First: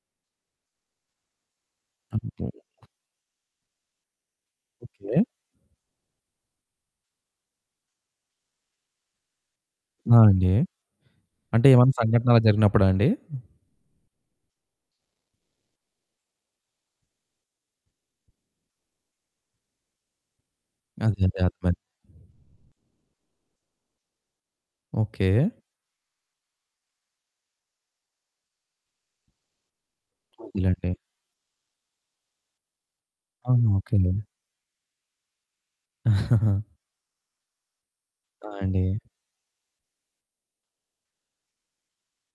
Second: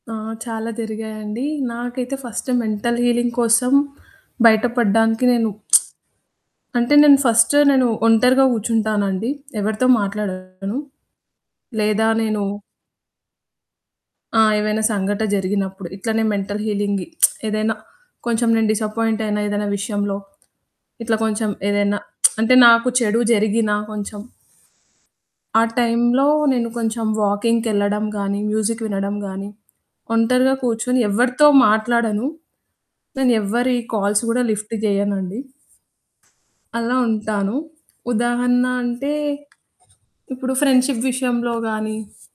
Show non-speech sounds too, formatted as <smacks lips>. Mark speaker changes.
Speaker 1: ఆ! చాలా జరిగాయండి, నాకైతే
Speaker 2: అంతే.
Speaker 1: ఫస్టు మెంటల్ హీలింగ్ కోసం బయట
Speaker 2: ఓకే.
Speaker 1: పడ్డానికి నేను <smacks lips> అంటే నేను ఫస్టు నేను ఒంటరిగా కూర్చుంటానండి. ఎవరితో
Speaker 2: ఆ! అండి.
Speaker 1: మాట్లాడను.
Speaker 2: అంటే ఏమన్నా
Speaker 1: లేదా
Speaker 2: సంఘటనలు అలా
Speaker 1: నేను
Speaker 2: జరిగినప్పుడా అండి?
Speaker 1: ఆ! ఏవైనా సంఘట జరిగినప్పుడు ఇట్లనే మెంటల్ హీలింగ్ <smacks lips> ఏదైనా కొంచెం నేను డిసప్పాయింట్ అయినా ఏదైనా విషయంలో ఇట్లా
Speaker 2: అదే అదే
Speaker 1: కొంచెం
Speaker 2: అర్ధమైంది.
Speaker 1: ఏదైనా <smacks lips> అంటే నాకు చెడు జరిగినా కొంచెం
Speaker 2: ఓకే.
Speaker 1: ఆ టైంలో నేను కొంచెం వాకింగ్‌కెళ్ళడం గాని, మ్యూజిక్ వినడం గాని, ఒంటరిగా
Speaker 2: వద్దులెండి.
Speaker 1: కూర్చొని ఎవరితో మాట్లాడను. నేను
Speaker 2: ఆహా!
Speaker 1: ఎవరి
Speaker 2: ఓకే.
Speaker 1: కాల్స్ కూడా లిఫ్ట్ జేయనండి.
Speaker 2: <chuckles>
Speaker 1: అలా ఉంటాను.
Speaker 2: ఆ!
Speaker 1: ఉదాహరణ
Speaker 2: అండి.
Speaker 1: అంటే ఇప్పుడు ఫ్రెండ్షషిప్ విషయంలో గాని